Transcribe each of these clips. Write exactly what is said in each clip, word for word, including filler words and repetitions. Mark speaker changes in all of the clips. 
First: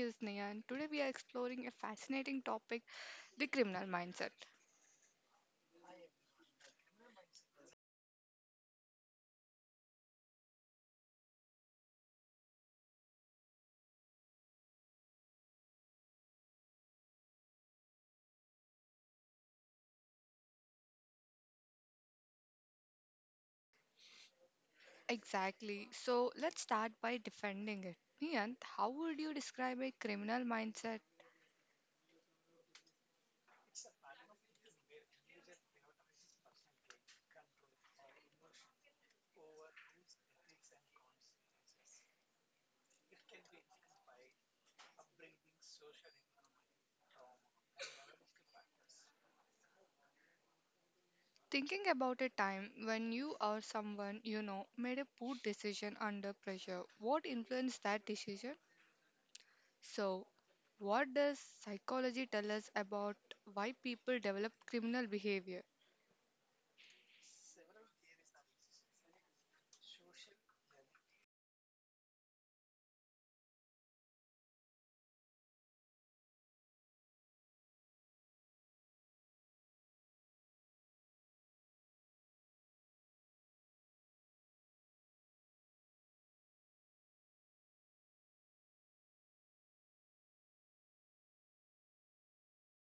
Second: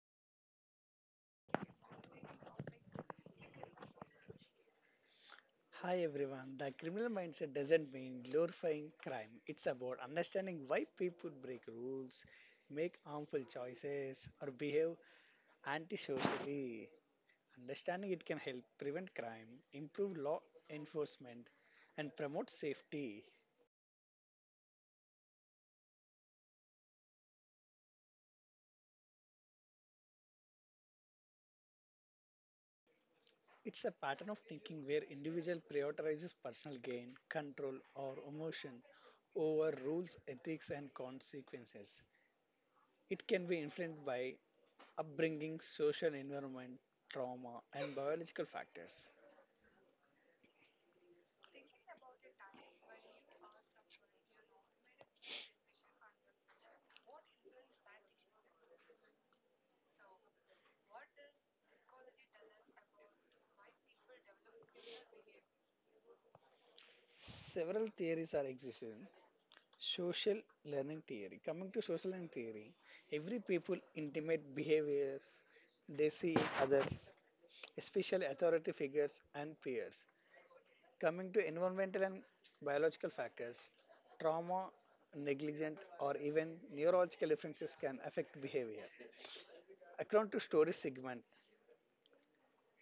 Speaker 1: is Nayan. Today we are exploring a fascinating topic, the criminal mindset.
Speaker 2: Hi everyone. The criminal mindset doesn't mean glorifying crime. It's about understanding why people break rules, make harmful choices, or behave antisocially. Understanding it can help prevent crime, improve law enforcement, and promote safety.
Speaker 1: Exactly. So let's start by defending it. Nayan, how would you describe a criminal mindset?
Speaker 2: It's a pattern of thinking where individual prioritizes personal gain, control, or emotion over rules, ethics, and consequences. It can be influenced by upbringing, social environment, trauma, and biological factors.
Speaker 1: Thinking about a time when you or someone you know made a poor decision under pressure, what influenced that decision? So, what does psychology tell us about why people develop criminal behavior?
Speaker 2: Several theories are existing. Social learning theory. Coming to social learning theory, every people intimate behaviors they see in others, especially authority figures and peers. Coming to environmental and biological factors, trauma, negligent, or even neurological differences can affect behavior. According to story segment,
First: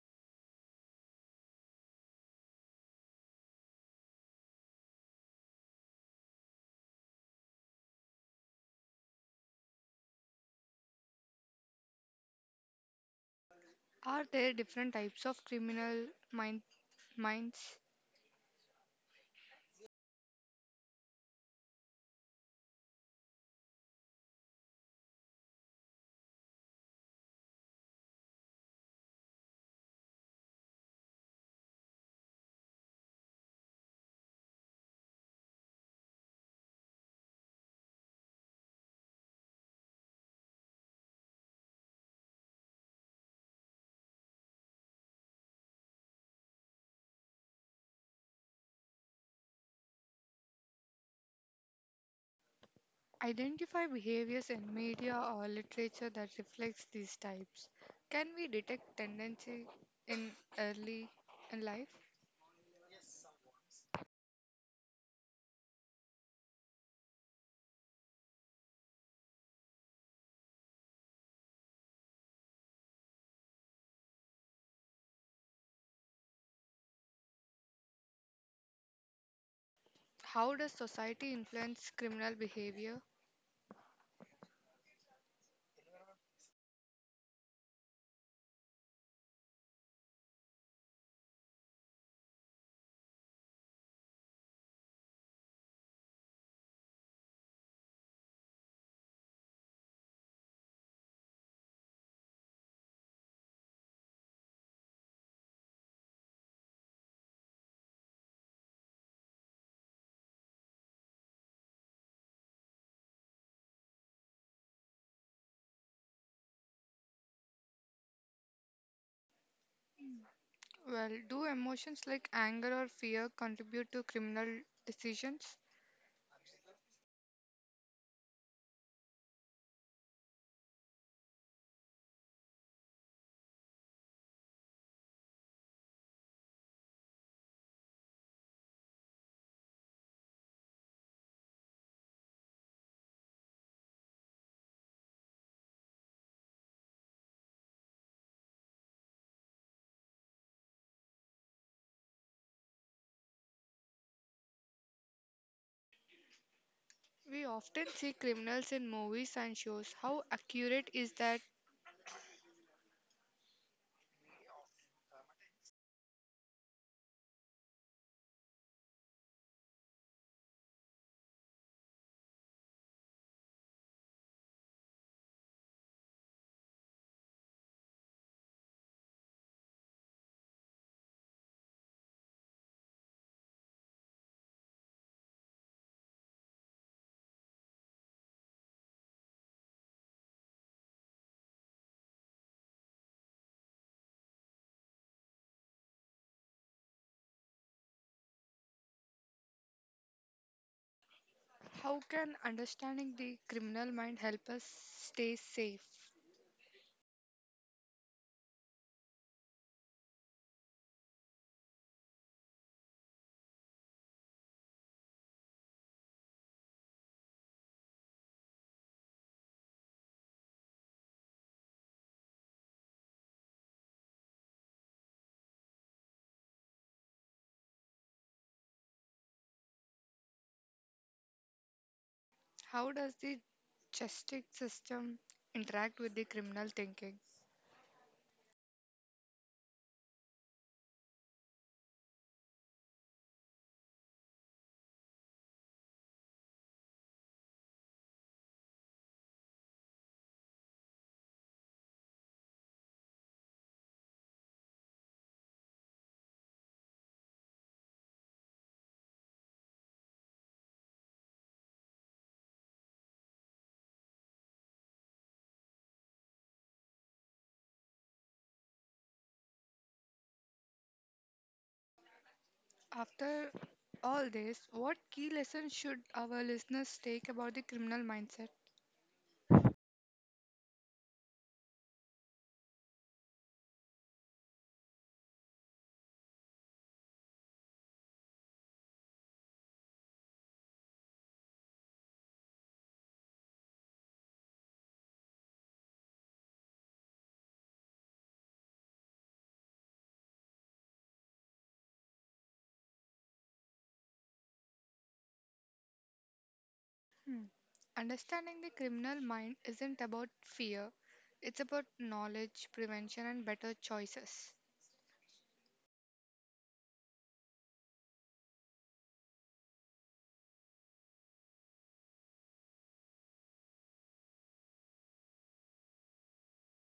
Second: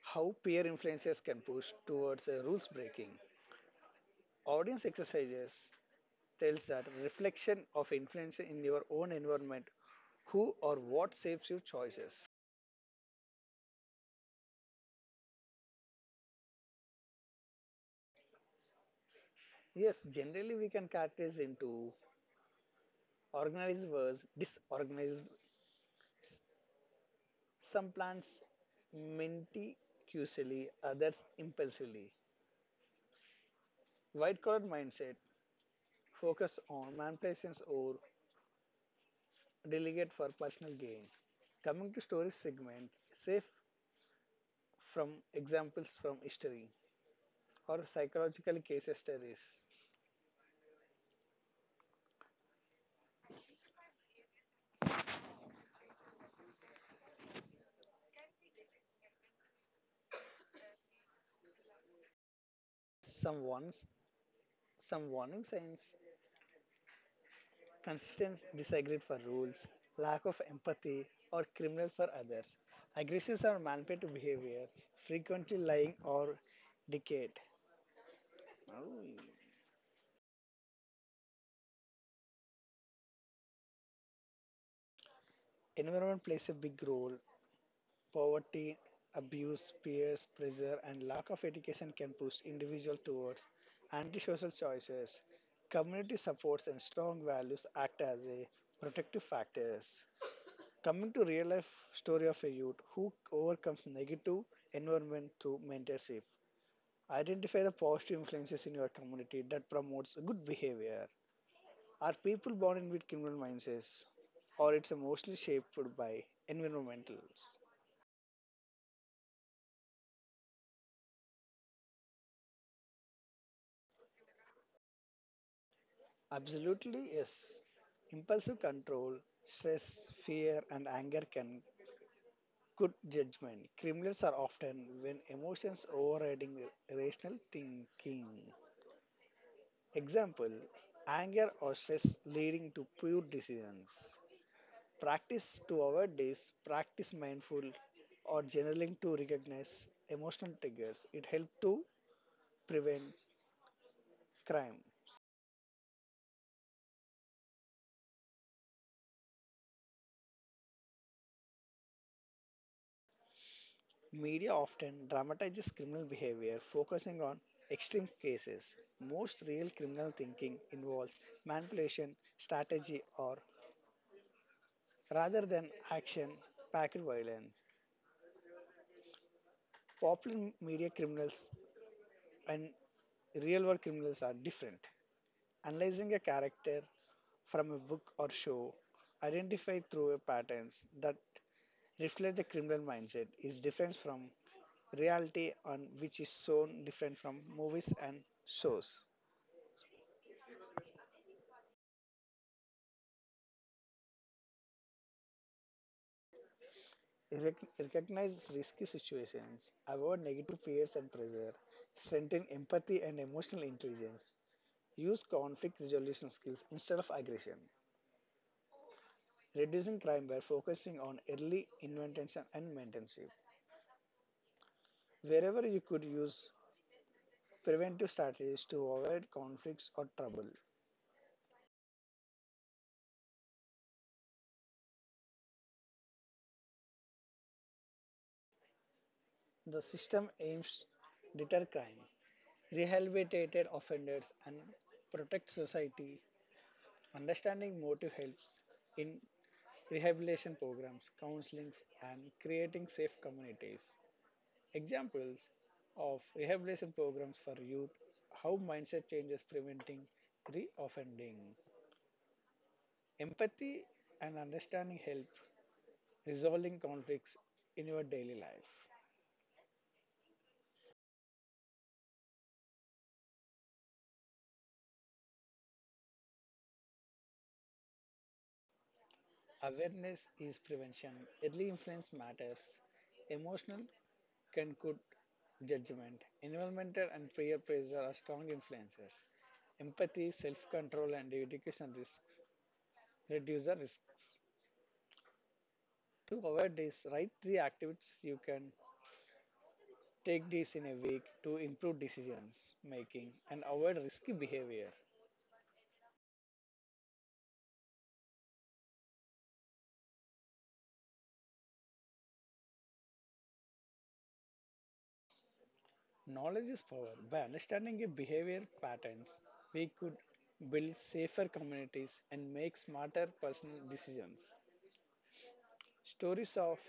Speaker 2: how peer influences can push towards a rules breaking. Audience exercises tells that reflection of influence in your own environment, who or what shapes your choices.
Speaker 1: Are there different types of criminal mind- minds?
Speaker 2: Yes, generally we can categorize into organized versus disorganized. s- Some plans meticulously, others impulsively. White collar mindset focus on manipulations or delegate for personal gain. Coming to story segment, safe from examples from history or psychological case studies.
Speaker 1: Identify behaviors in media or literature that reflects these types. Can we detect tendency in early in life?
Speaker 2: Someone's, some warning signs, consistent disagreement for rules, lack of empathy, or criminal for others, aggressive or manipulative behavior, frequently lying or deceit. Oh.
Speaker 1: How does society influence criminal behavior?
Speaker 2: Environment plays a big role. Poverty, abuse, peers pressure, and lack of education can push individuals towards antisocial choices. Community supports and strong values act as a protective factors. Coming to real life story of a youth who overcomes negative environment through mentorship. Identify the positive influences in your community that promotes good behavior. Are people born in with criminal mindsets or it's mostly shaped by environmentals?
Speaker 1: Well, do emotions like anger or fear contribute to criminal decisions?
Speaker 2: Absolutely yes. Impulsive control, stress, fear and anger can good judgment. Criminals are often when emotions overriding rational thinking. Example anger or stress leading to poor decisions. Practice to avoid this, practice mindful or journaling to recognize emotional triggers. It helps to prevent crime.
Speaker 1: We often see criminals in movies and shows. How accurate is that?
Speaker 2: Media often dramatizes criminal behavior, focusing on extreme cases. Most real criminal thinking involves manipulation, strategy, or rather than action packed violence. Popular media criminals and real world criminals are different. Analyzing a character from a book or show, identify through a patterns that reflect the criminal mindset is different from reality on which is shown different from movies and shows.
Speaker 1: How can understanding the criminal mind help us stay safe?
Speaker 2: Rec- Recognize risky situations, avoid negative fears and pressure, strengthen empathy and emotional intelligence, use conflict resolution skills instead of aggression, reducing crime by focusing on early intervention and mentorship. Wherever you could use preventive strategies to avoid conflicts or trouble.
Speaker 1: How does the justice system interact with the criminal thinking?
Speaker 2: The system aims deter crime, rehabilitate offenders, and protect society. Understanding motive helps in rehabilitation programs, counselings, and creating safe communities. Examples of rehabilitation programs for youth: how mindset changes preventing re-offending. Empathy and understanding help resolving conflicts in your daily life.
Speaker 1: After all this, what key lessons should our listeners take about the criminal mindset?
Speaker 2: Awareness is prevention. Early influence matters. Emotional can good judgment. Environmental and peer pressure are strong influences. Empathy, self-control, and education risks reduce the risks. To avoid this, write three activities you can take this in a week to improve decisions making and avoid risky behavior.
Speaker 1: Hmm. Understanding the criminal mind isn't about fear, it's about knowledge, prevention, and better choices.
Speaker 2: Knowledge is power. By understanding your behavior patterns, we could build safer communities and make smarter personal decisions. Stories of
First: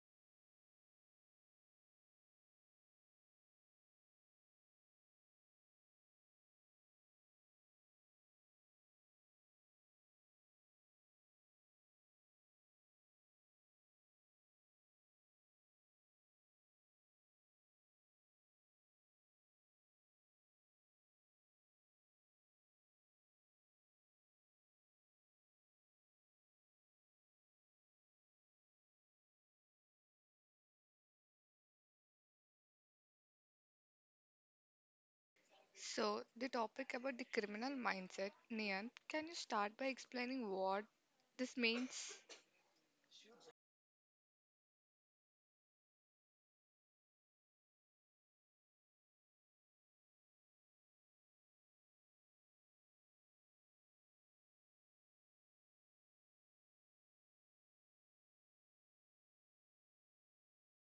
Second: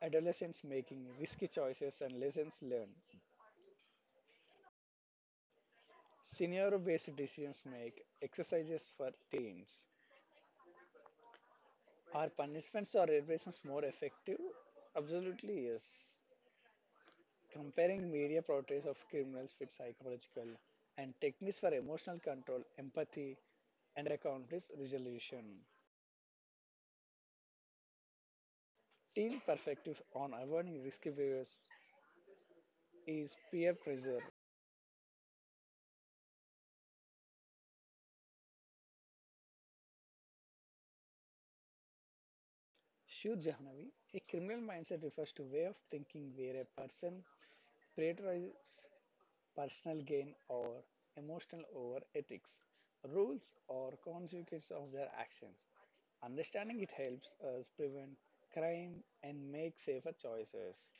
Speaker 2: adolescents making risky choices and lessons learned. Scenario based decisions make exercises for teens. Are punishments or reparations more effective? Absolutely, yes. Comparing media portrayals of criminals with psychological and techniques for emotional control, empathy, and a conflict resolution. Teen perspective on avoiding risky behaviors is peer pressure.
Speaker 1: So, the topic about the criminal mindset, Nian, can you start by explaining what this means?
Speaker 2: Shoot Jahnavi, a criminal mindset refers to way of thinking where a person prioritize personal gain or emotional over ethics. Rules or consequences of their actions. Understanding it helps us prevent crime and make safer choices.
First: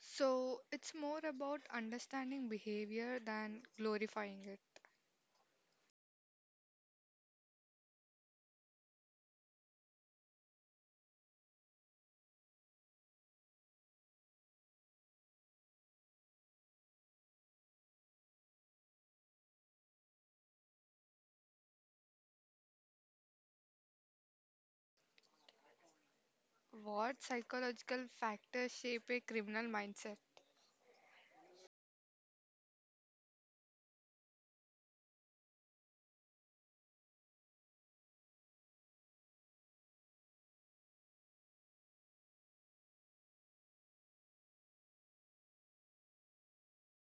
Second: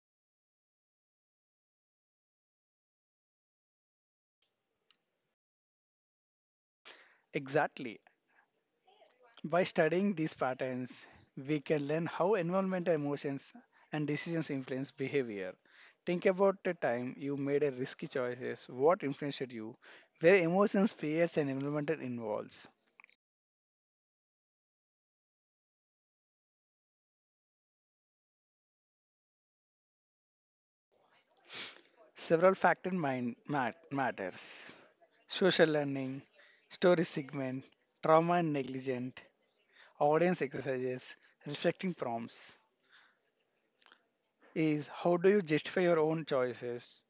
Speaker 1: So, it's more about understanding behavior than glorifying it.
Speaker 2: Exactly. By studying these patterns, we can learn how environmental emotions and decisions influence behavior. Think about the time you made a risky choices, what influenced you, where emotions, fears, and environment involves.
Speaker 1: What psychological factors shape a criminal mindset?
Speaker 2: Several factor mind mat- matters. Social learning, story segment, trauma and negligent, audience exercises, reflecting prompts. Is how do you justify your own choices?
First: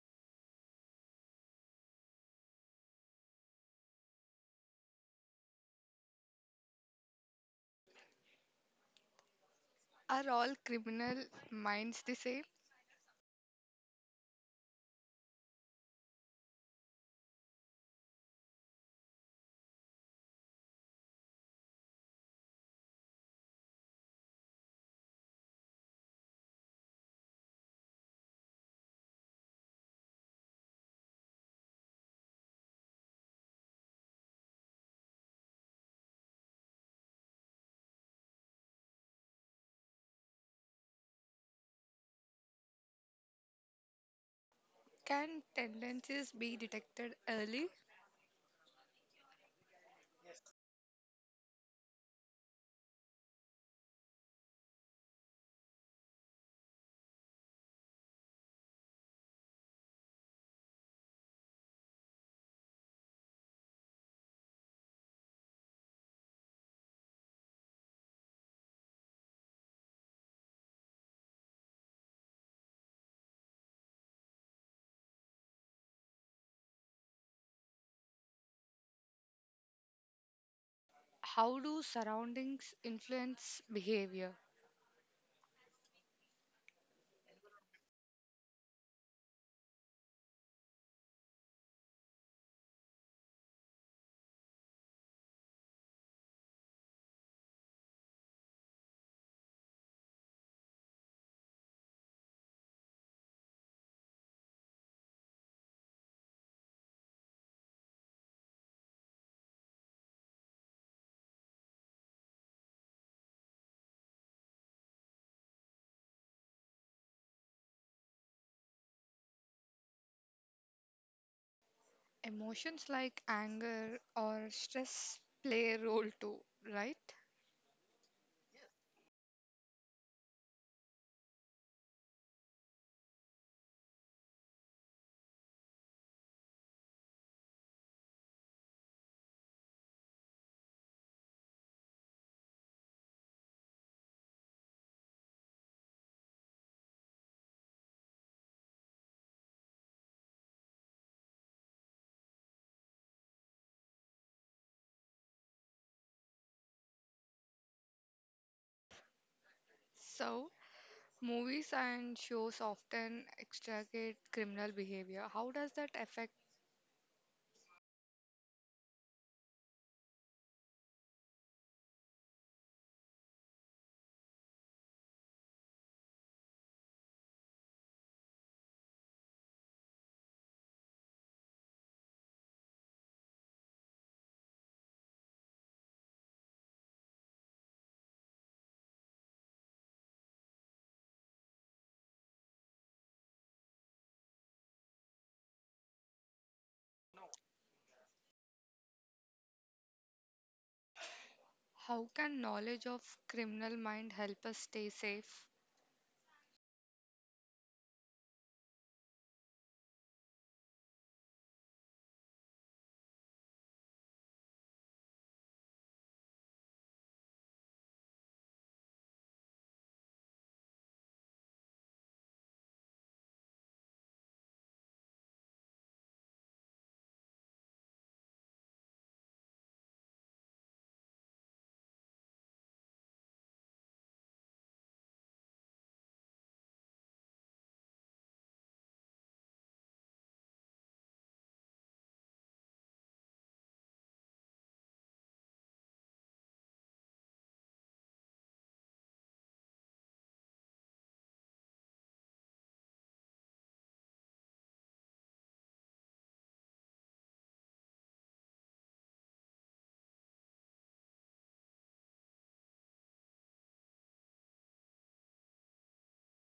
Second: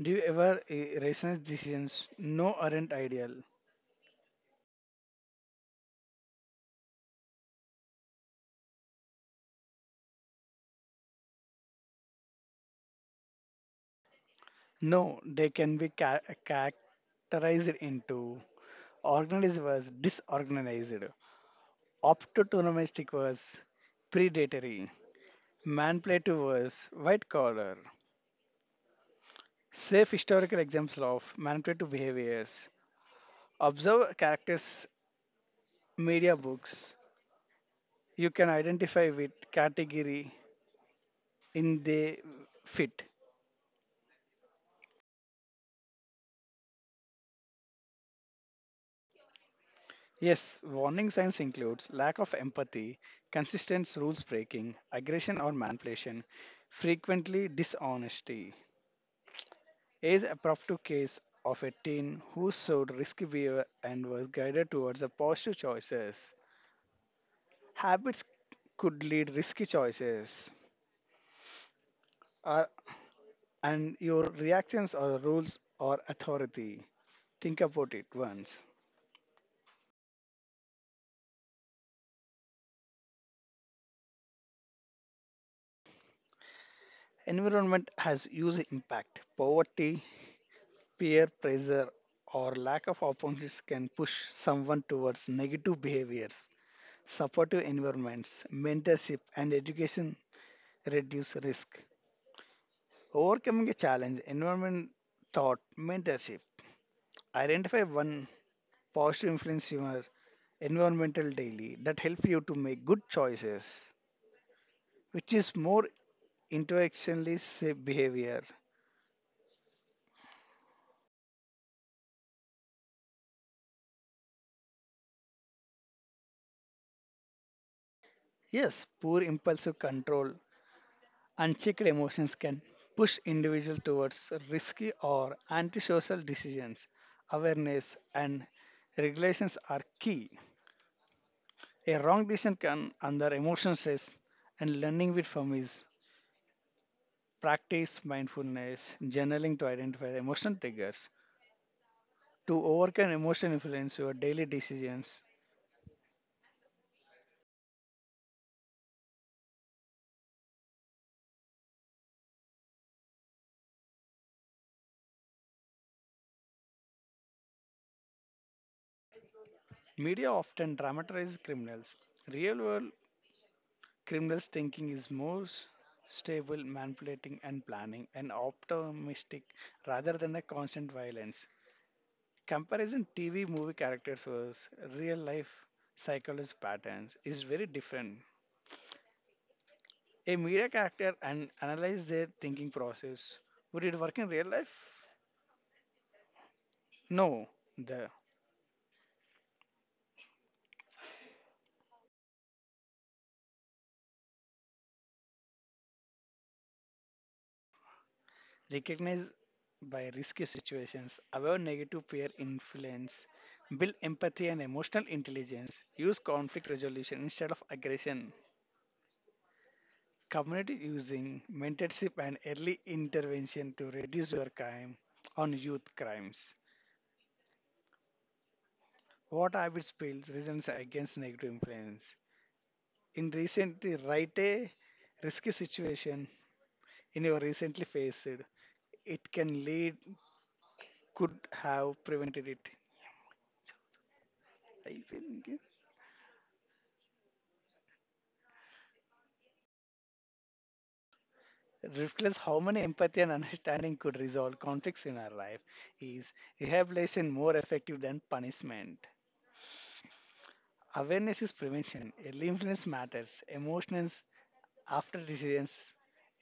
Speaker 2: Do you ever eh, rationalize decisions? No, aren't ideal.
Speaker 1: Are all criminal minds the same?
Speaker 2: No, they can be ca- characterized into organized versus disorganized, opportunistic versus predatory, manipulative versus white collar, safe historical examples of manipulative behaviors. Observe characters' media books. You can identify with category in they fit.
Speaker 1: Can tendencies be detected early?
Speaker 2: Yes, warning signs includes lack of empathy, consistent rules breaking, aggression or manipulation, frequently dishonesty. Age appropriate case of a teen who showed risky behavior and was guided towards the positive choices. Habits could lead risky choices or and your reactions or rules or authority. Think about it once.
Speaker 1: How do surroundings influence behavior?
Speaker 2: Environment has huge impact. Poverty, peer pressure, or lack of opportunities can push someone towards negative behaviors. Supportive environments, mentorship, and education reduce risk. Overcoming a challenge, environment thought, mentorship. Identify one positive influence in your environmental daily that help you to make good choices which is more into actionless safe behavior.
Speaker 1: Emotions like anger or stress play a role too, right?
Speaker 2: Yes, poor impulsive control, unchecked emotions can push individuals towards risky or antisocial decisions. Awareness and regulations are key. A wrong decision can under emotional stress and learning with from is practice mindfulness, journaling to identify the emotional triggers. To overcome emotional influence, your daily decisions.
Speaker 1: So, movies and shows often extricate criminal behavior. How does that affect?
Speaker 2: Media often dramatizes criminals. Real world criminals thinking is more s- stable, manipulating and planning, and optimistic rather than the constant violence. Comparison T V movie characters versus real life psychologist patterns is very different. A media character and analyze their thinking process. Would it work in real life? No. The
Speaker 1: How can knowledge of criminal mind help us stay safe?
Speaker 2: recognize by risky situations, avoid negative peer influence, build empathy and emotional intelligence, use conflict resolution instead of aggression. Community using mentorship and early intervention to reduce your crime on youth crimes. What habits builds resilience against negative influence? In recently, write a risky situation in your recently faced. It can lead, could have prevented it. I think reflects how many empathy and understanding could resolve conflicts in our life. Is rehabilitation more effective than punishment? Awareness is prevention. Early influence matters. Emotional after decisions,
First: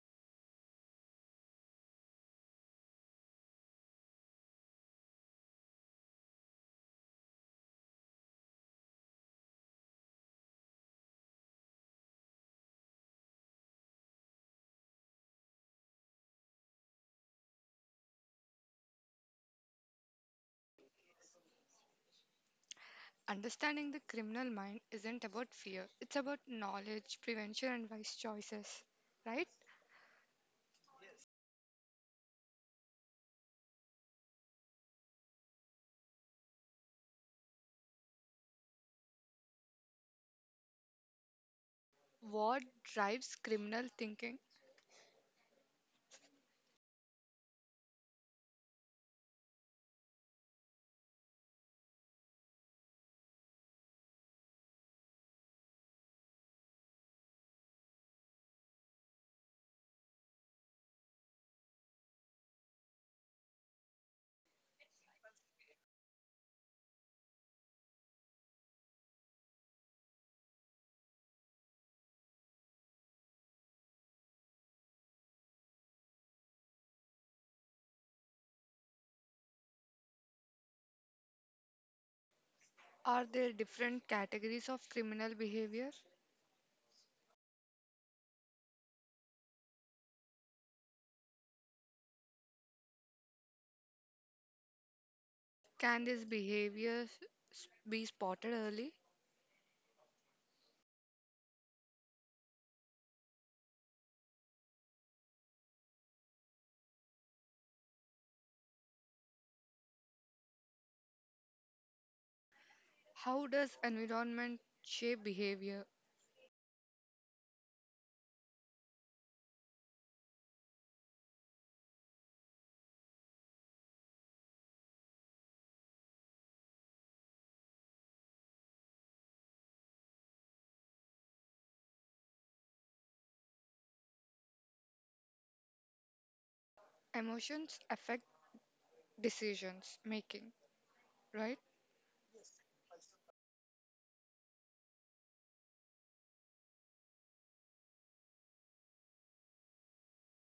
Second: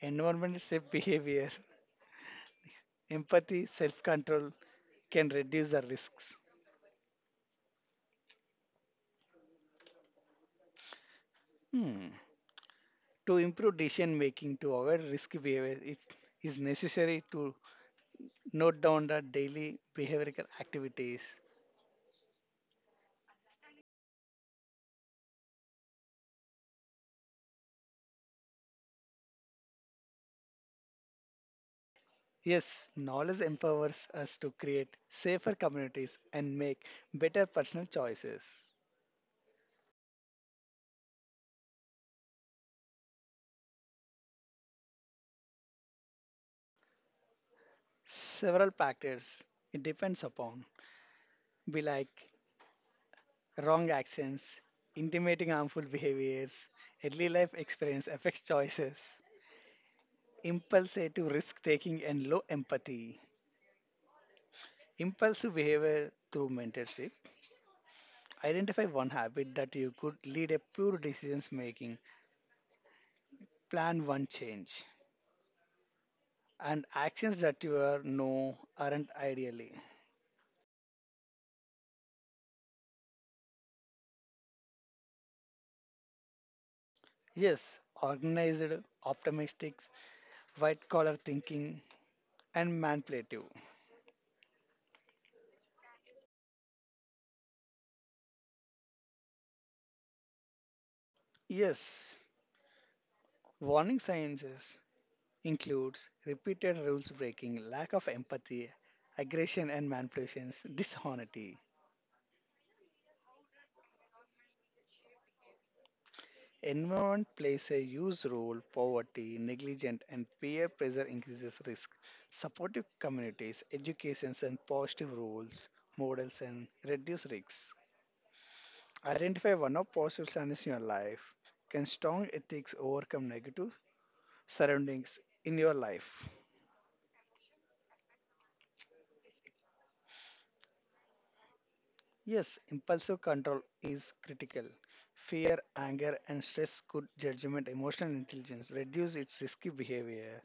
Speaker 2: environment safe behavior, empathy, self control can reduce the risks. Hmm. To improve decision making, to avoid risky behavior, it is necessary to note down the daily behavioral activities.
Speaker 1: Understanding the criminal mind isn't about fear, it's about knowledge, prevention, and wise choices, right?
Speaker 2: Yes, knowledge empowers us to create safer communities and make better personal choices.
Speaker 1: What drives criminal thinking?
Speaker 2: Several factors it depends upon, be like wrong accents, intimating harmful behaviors, early life experience affects choices, impulsive risk taking, and low empathy. Impulsive behavior through mentorship. Identify one habit that you could lead a pure decisions making. Plan one change. And actions that you are no aren't ideally.
Speaker 1: Are there different categories of criminal behavior?
Speaker 2: Yes, organized, optimistic, white collar thinking, and manipulative.
Speaker 1: Can this behavior s- be spotted early?
Speaker 2: Yes, warning signs. Includes repeated rules breaking, lack of empathy, aggression and manipulations, dishonesty.
Speaker 1: How does environment shape behavior?
Speaker 2: Environment plays a huge role. Poverty, negligence, and peer pressure increases risk. Supportive communities, educations, and positive roles, models, and reduce risks. Identify one of positive signs in your life. Can strong ethics overcome negative surroundings in your life?
Speaker 1: Emotions affect decisions making, right?
Speaker 2: Yes, impulsive control is critical. Fear, anger, and stress could judgment, emotional intelligence reduce its risky behavior.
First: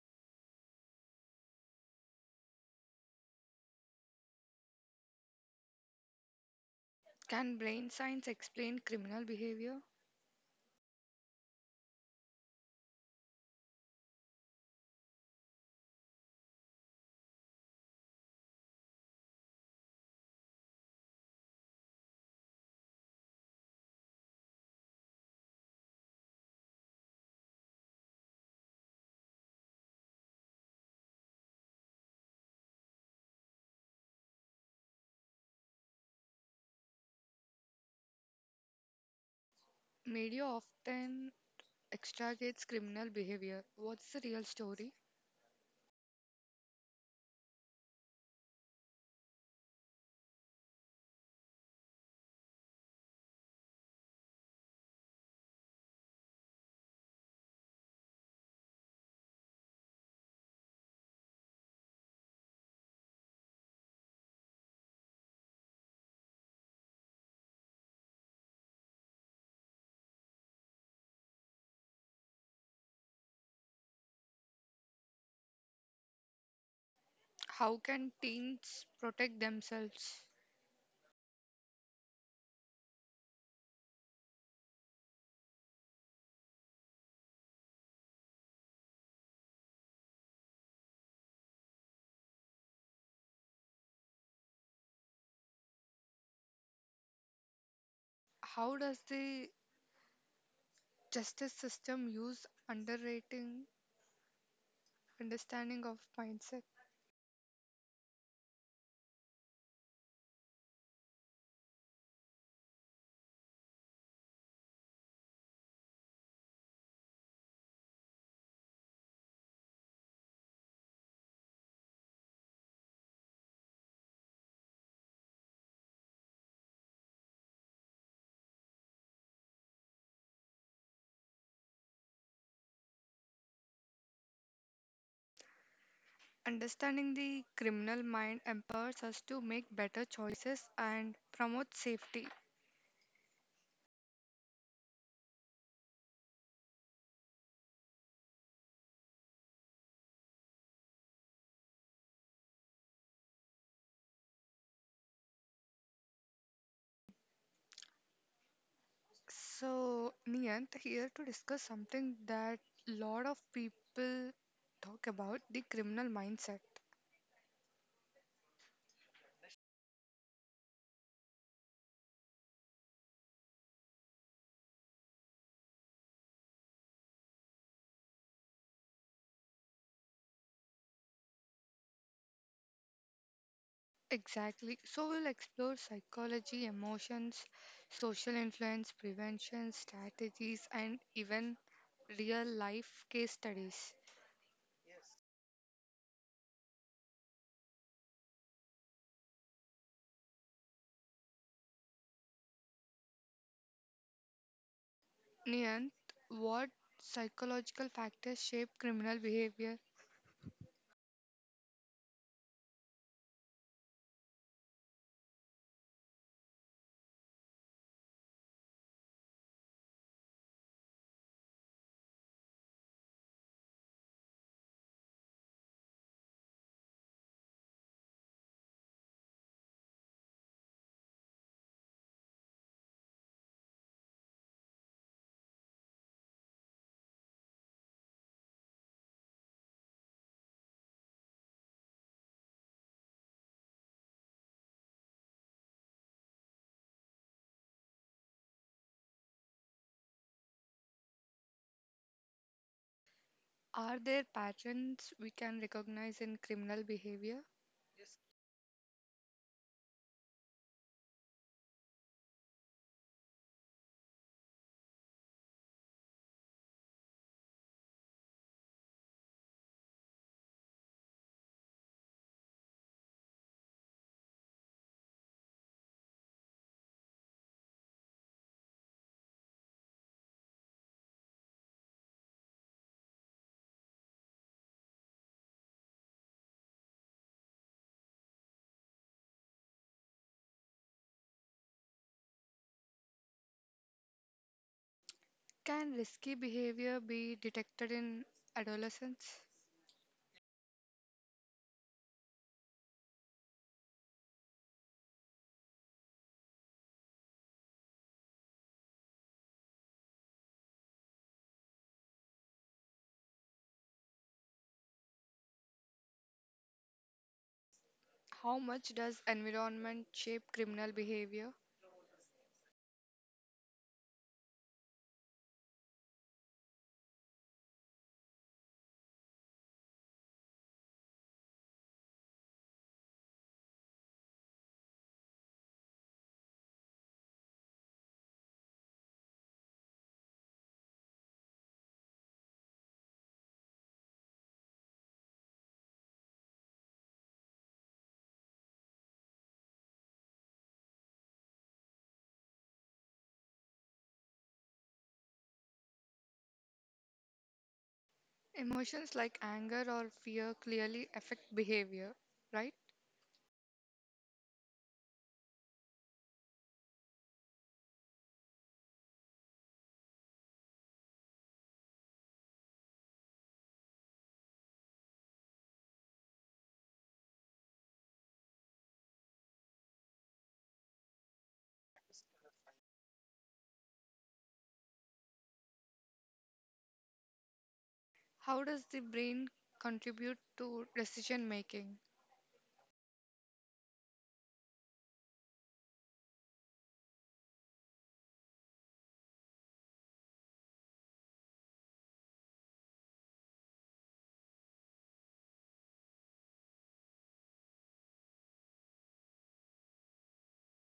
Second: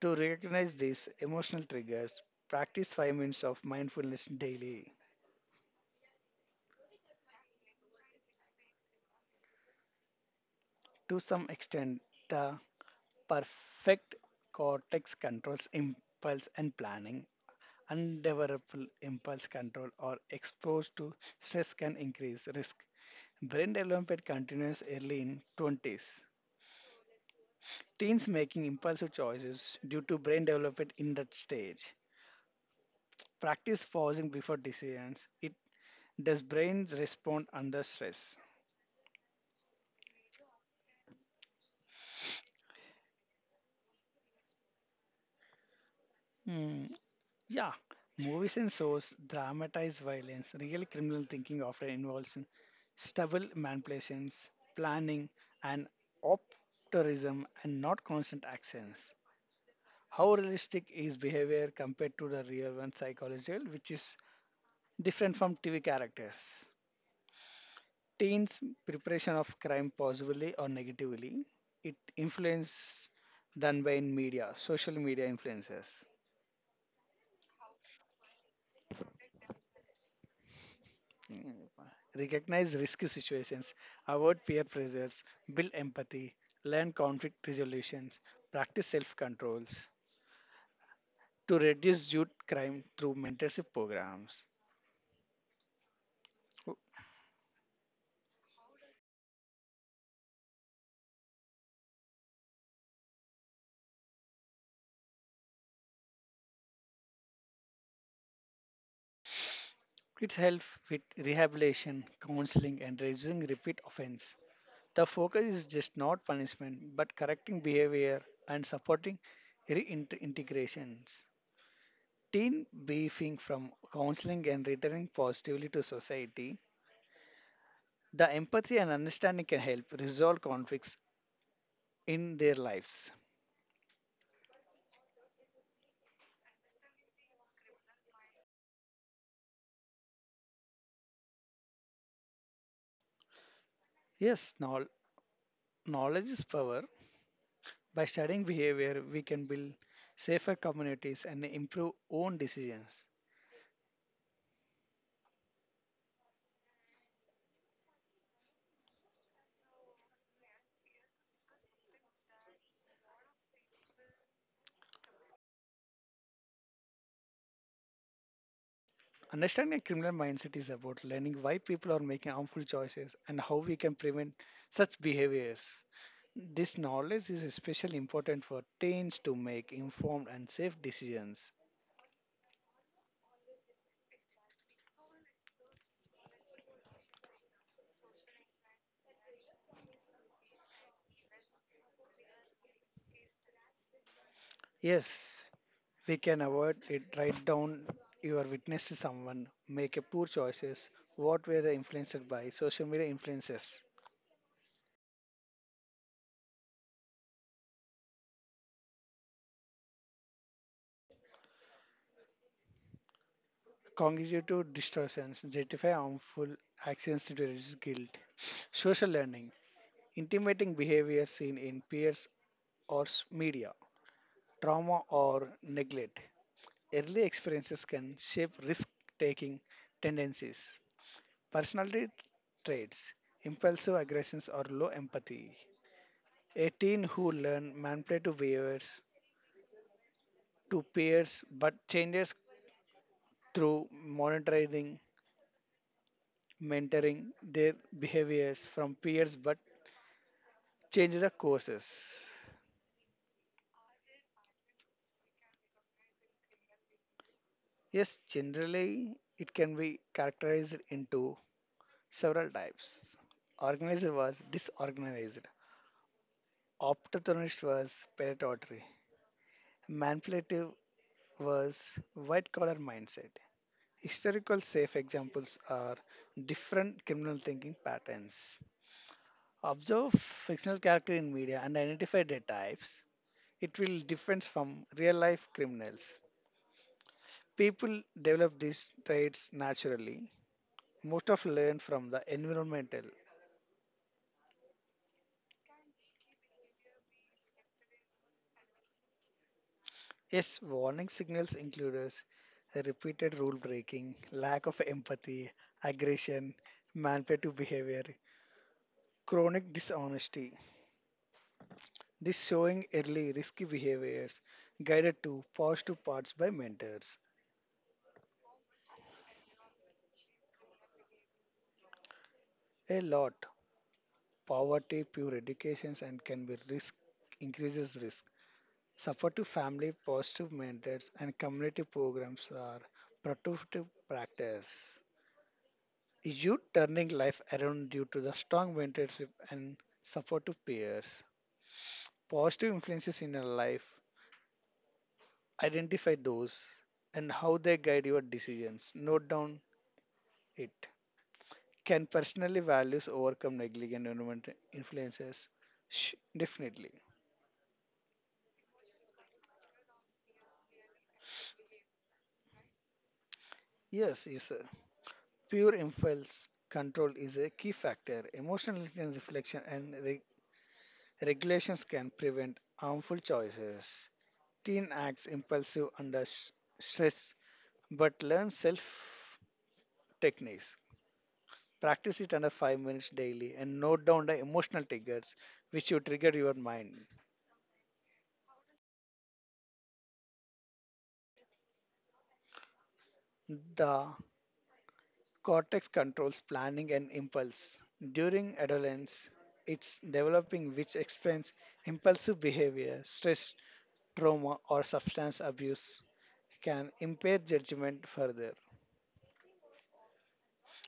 Speaker 2: To recognize these emotional triggers, practice five minutes of mindfulness daily.
Speaker 1: Can brain science explain criminal behavior?
Speaker 2: To some extent, the perfect cortex controls impulse and planning. Undeveloped impulse control or exposed to stress can increase risk. Brain development continues early in twenties. Teens making impulsive choices due to brain development in that stage. Practice pausing before decisions. It does brains respond under stress.
Speaker 1: Media often extragates criminal behavior. What's the real story?
Speaker 2: Hmm, yeah, movies and shows dramatize violence. Real criminal thinking often involves in stubble manipulations, planning, and optimism, and not constant actions. How realistic is behavior compared to the real one psychological, which is different from T V characters? Teens preparation of crime positively or negatively it influence done by in media social media influences.
Speaker 1: How can teens protect themselves?
Speaker 2: Mm. Recognize risky situations, avoid peer pressures, build empathy, learn conflict resolutions, practice self controls to reduce youth crime through mentorship programs.
Speaker 1: How does the justice system use underrating understanding of mindset?
Speaker 2: It helps with rehabilitation counseling and reducing repeat offense. The focus is just not punishment, but correcting behavior and supporting reintegrations. Teen beefing from counseling and returning positively to society, the empathy and understanding can help resolve conflicts in their lives.
Speaker 1: Understanding the criminal mind empowers us to make better choices and promote safety.
Speaker 2: Yes, knowl- knowledge is power. By studying behavior, we can build safer communities and improve own decisions.
Speaker 1: So, Niyant here to discuss something that lot of people talk about the criminal mindset.
Speaker 2: Understanding a criminal mindset is about learning why people are making harmful choices and how we can prevent such behaviors. This knowledge is especially important for teens to make informed and safe decisions.
Speaker 1: Exactly. So we'll explore psychology, emotions, social influence, prevention strategies, and even real life case studies.
Speaker 2: Yes, we can avoid it. Write down your witness to someone, make a poor choices. What were they influenced by? Social media influences,
Speaker 1: Niyant, what psychological factors shape criminal behavior?
Speaker 2: cognitive distortions, justify harmful actions to reduce guilt, social learning, intimating behavior seen in peers or s- media, trauma or neglect. Early experiences can shape risk taking tendencies. Personality traits impulsive aggressions or low empathy. A teen who learns manipulative behaviors to peers but changes through monitoring, mentoring their behaviors from peers but changes the courses.
Speaker 1: Are there patterns we can recognize in criminal behavior?
Speaker 2: Yes, generally it can be characterized into several types. Organized was disorganized. Opportunist was predatory. Manipulative was white collar mindset. Historical safe examples are different criminal thinking patterns. Observe fictional character in media and identify their types. It will differ from real life criminals. People develop these traits naturally. Most of learn from the environmental.
Speaker 1: Can risky behavior be detected in adolescence?
Speaker 2: Yes, warning signals includes repeated rule breaking, lack of empathy, aggression, manipulative behavior, chronic dishonesty. This showing early risky behaviors guided to positive parts by mentors.
Speaker 1: How much does environment shape criminal behavior?
Speaker 2: A lot poverty, poor educations, and can be risk increases risk. Supportive family, positive mentors, and community programs are productive practice. You turning life around due to the strong mentorship and supportive peers? Positive influences in your life. Identify those and how they guide your decisions. Note down it. Can personally values overcome negligent environment influences? Sh- definitely.
Speaker 1: Emotions like anger or fear clearly affect behavior, right?
Speaker 2: Yes, yes, sir. Pure impulse control is a key factor. Emotional intelligence reflection and re- regulations can prevent harmful choices. Teen acts impulsive under s- stress but learn self techniques. Practice it under five minutes daily and note down the emotional triggers which you trigger your mind.
Speaker 1: How does the brain contribute to decision making?
Speaker 2: The Cortex controls planning and impulse. During adolescence, it's developing which explains impulsive behavior, stress, trauma, or substance abuse can impair judgment further.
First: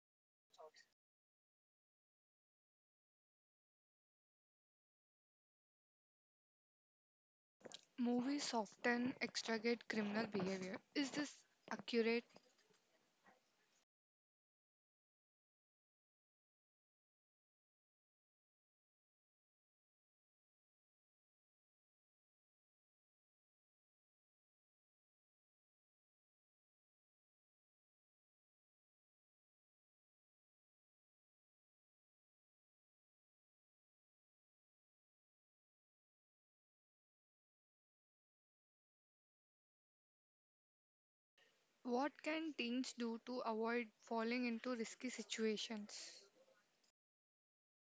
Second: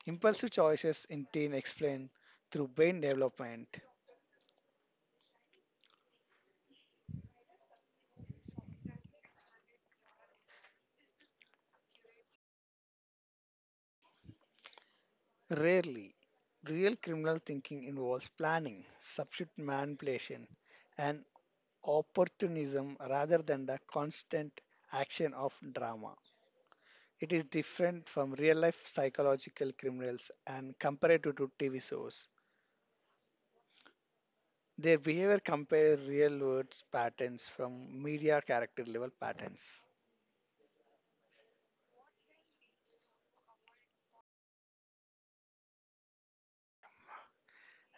Speaker 2: Impulsive choices in teen explain through brain development.
Speaker 1: Movies often extricate criminal behavior. Is this accurate?
Speaker 2: Rarely, real criminal thinking involves planning, substitute manipulation, and opportunism rather than the constant action of drama. It is different from real life psychological criminals and comparative to T V shows. Their behavior compare real world patterns from media character level patterns.
Speaker 1: What can teens do to avoid falling into risky situations?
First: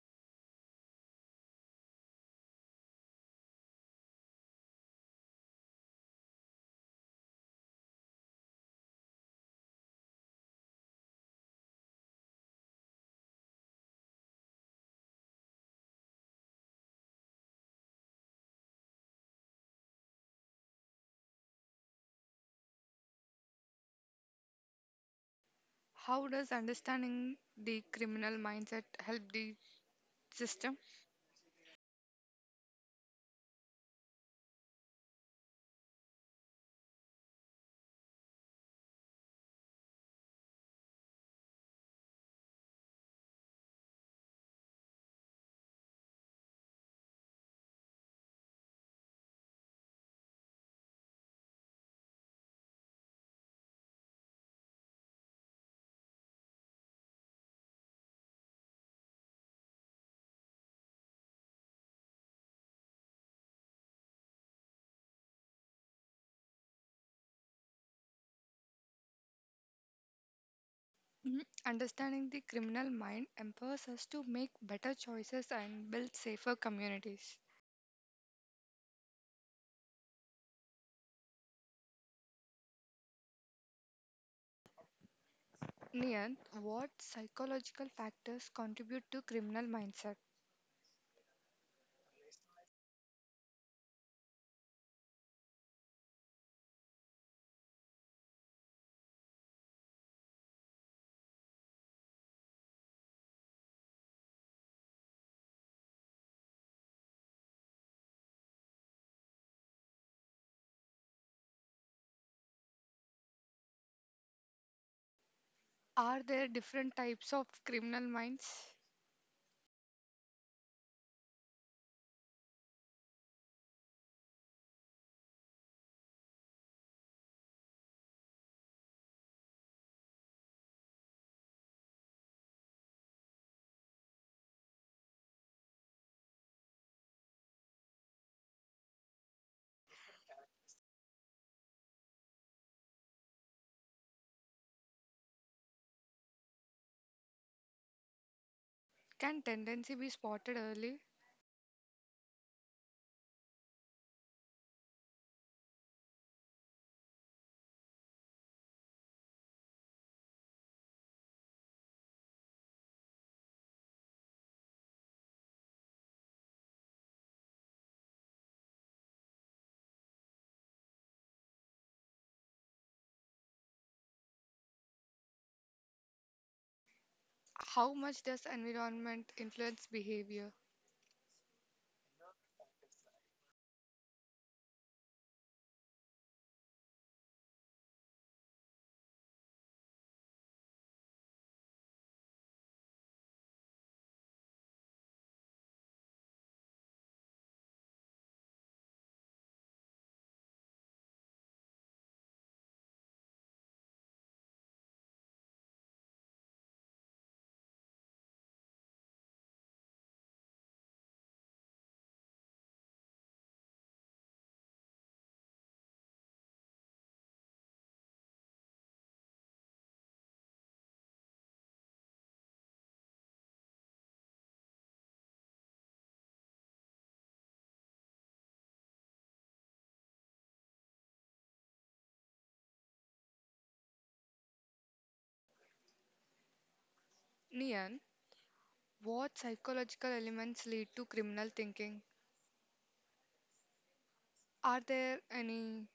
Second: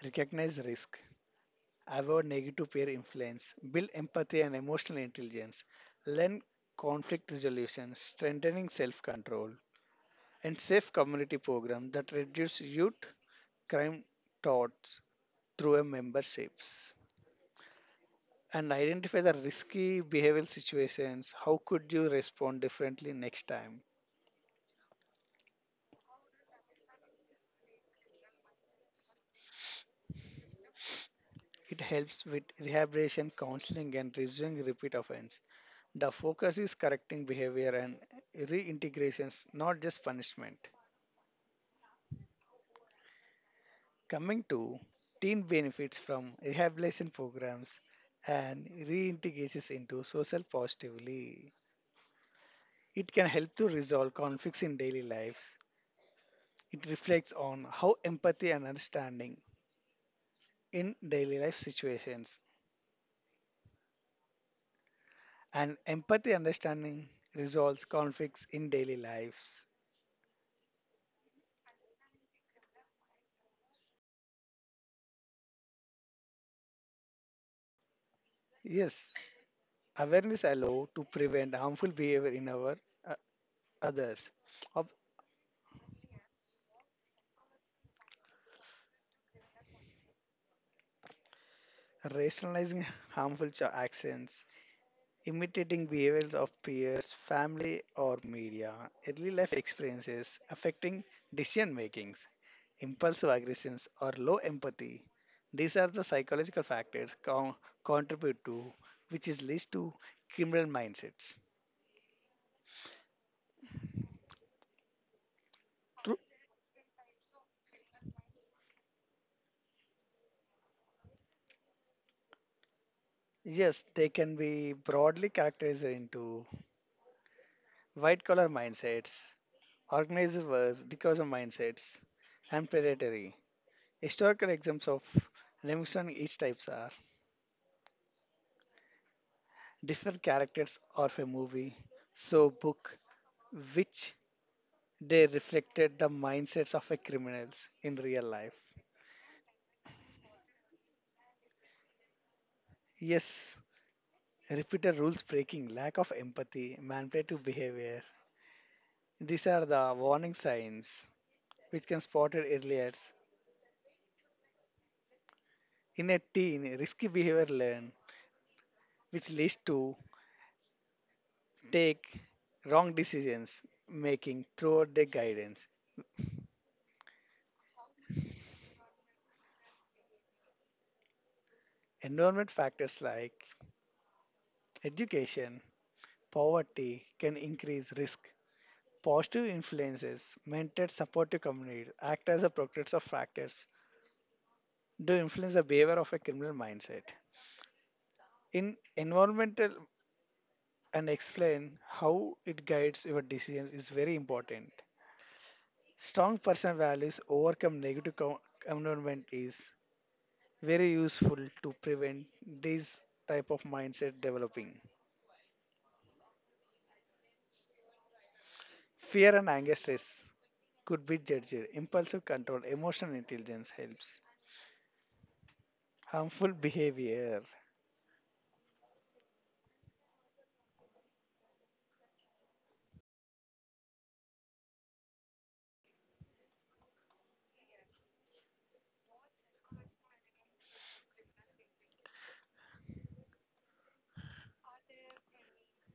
Speaker 2: Recognize risk, avoid negative peer influence, build empathy and emotional intelligence, learn conflict resolution, strengthening self control, and safe community programs that reduce youth crime thoughts through a memberships. And identify the risky behavioral situations. How could you respond differently next time?
Speaker 1: How does understanding the criminal mindset help the system?
Speaker 2: It helps with rehabilitation, counseling, and reducing repeat offense. The focus is correcting behavior and reintegrations, not just punishment. Coming to teen benefits from rehabilitation programs and reintegrations into social positively. It can help to resolve conflicts in daily lives. It reflects on how empathy and understanding in daily life situations and empathy understanding resolves conflicts in daily lives.
Speaker 1: Mm, understanding the criminal mind empowers us to make better choices and build safer communities.
Speaker 2: Yes, awareness allow to prevent harmful behavior in our uh, others, of
Speaker 1: Niyant, what psychological factors contribute to criminal mindset?
Speaker 2: rationalizing harmful cho- actions, imitating behaviors of peers, family, or media, early life experiences affecting decision makings, impulsive aggressions, or low empathy. These are the psychological factors con- contribute to which is leads to criminal mindsets.
Speaker 1: Are there different types of criminal minds?
Speaker 2: Yes, they can be broadly characterized into white collar mindsets, organized wars, because of mindsets, and predatory. Historical examples of demonstrating each types are different characters of a movie, show, book, which they reflected the mindsets of a criminals in real life.
Speaker 1: Can tendency be spotted early?
Speaker 2: Yes, repeated rules breaking, lack of empathy, manipulative behavior. These are the warning signs which can spotted earlier in a teen risky behavior learn which leads to take wrong decisions making throughout their guidance
Speaker 1: How much does environment influence behavior?
Speaker 2: environment factors like education poverty can increase risk positive influences mentored supportive communities act as a protective factors to influence the behavior of a criminal mindset in environmental and explain how it guides your decisions is very important strong personal values overcome negative co- environment is very useful to prevent this type of mindset developing. Fear and anger stress could be judged. Impulsive control, emotional intelligence helps. Harmful behavior.
Speaker 1: Niyant, what psychological elements lead to criminal thinking? Are there any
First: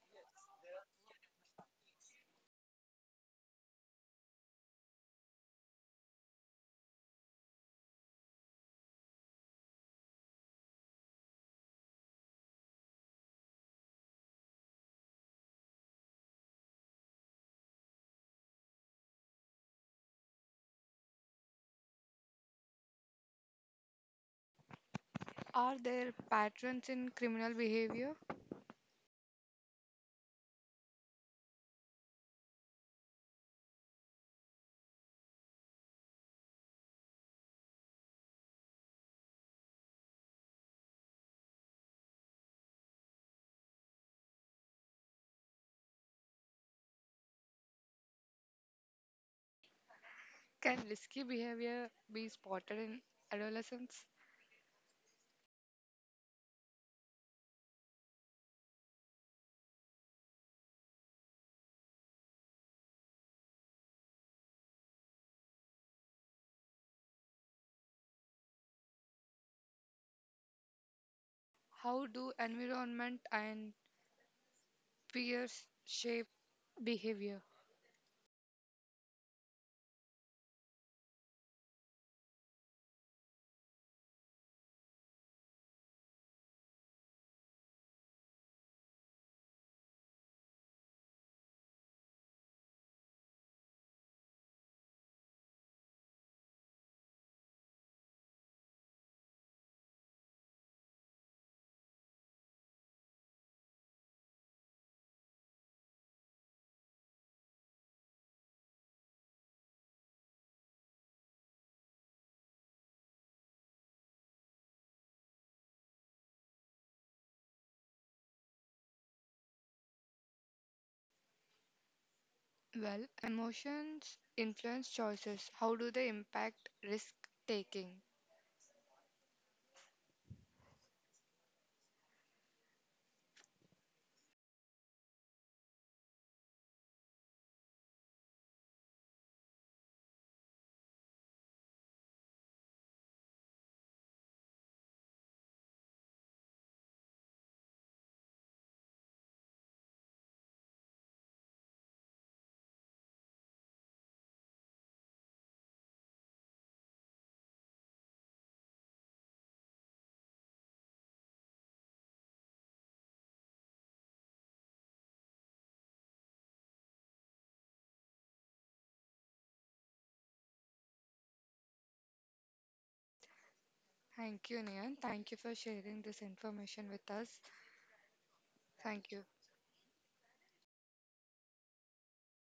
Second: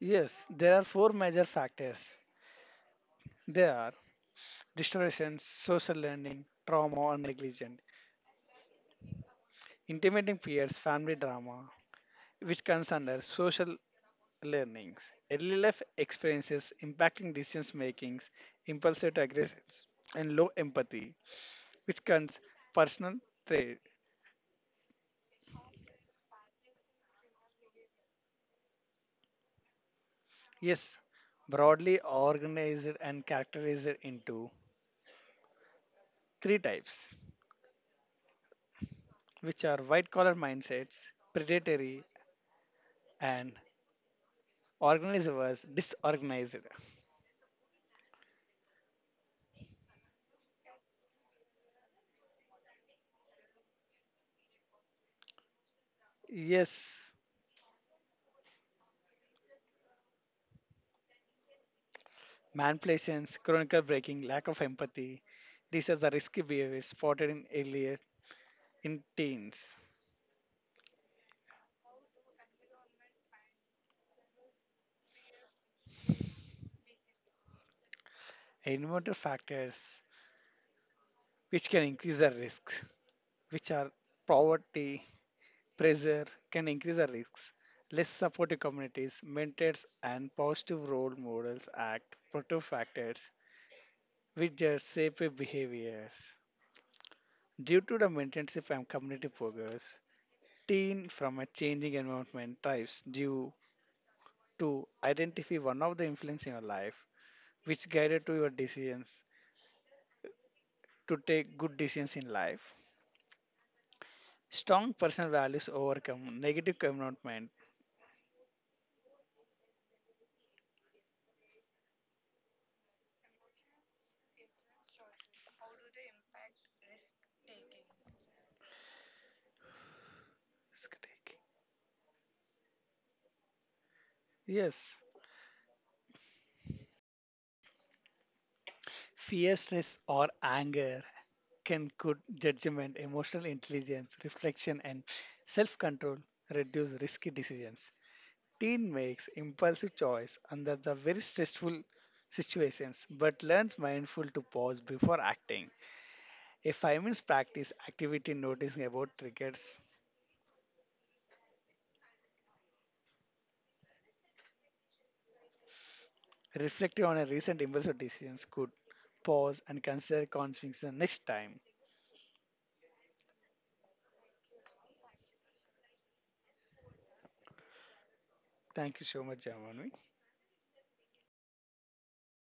Speaker 2: Yes, there are four major factors. They are distortions, social learning, trauma, or negligence, intimating peers, family drama, which comes under social learnings, early life experiences impacting decisions makings, impulsive aggressions, and low empathy which Whichkan's personal trade
Speaker 1: are there patterns in criminal behavior?
Speaker 2: is broadly organized and characterized into three types, which are white collar mindsets, predatory, and organized versus disorganized.
Speaker 1: Can risky behavior be spotted in adolescence?
Speaker 2: Yes, manipulations, chronicle breaking, lack of empathy. These are the risky behaviors spotted in earlier in teens.
Speaker 1: How do environment and peers shape behavior?
Speaker 2: Environmental factors which can increase the risks, which are poverty, pressure can increase our risks. Less supportive communities, mentors, and positive role models act protective factors which just safer behaviors. Due to the mentorship and community progress, teen from a changing environment thrives due to identify one of the influence in your life which guided to your decisions to take good decisions in life. Strong personal values overcome negative environment.
Speaker 1: Well, emotions influence choices. How do they impact risk taking?
Speaker 2: Yes, fear, stress, or anger can good judgment, emotional intelligence, reflection, and self control reduce risky decisions. Teen makes impulsive choice under the very stressful situations, but learns mindful to pause before acting. A five minutes practice activity noticing about triggers, reflecting on a recent impulsive decisions could pause and consider consequences next time.
Speaker 1: Thank you, Nian. Thank you for sharing this information with us.
Speaker 2: Thank you
Speaker 1: Thank
Speaker 2: so
Speaker 1: you.
Speaker 2: much, Jamanu.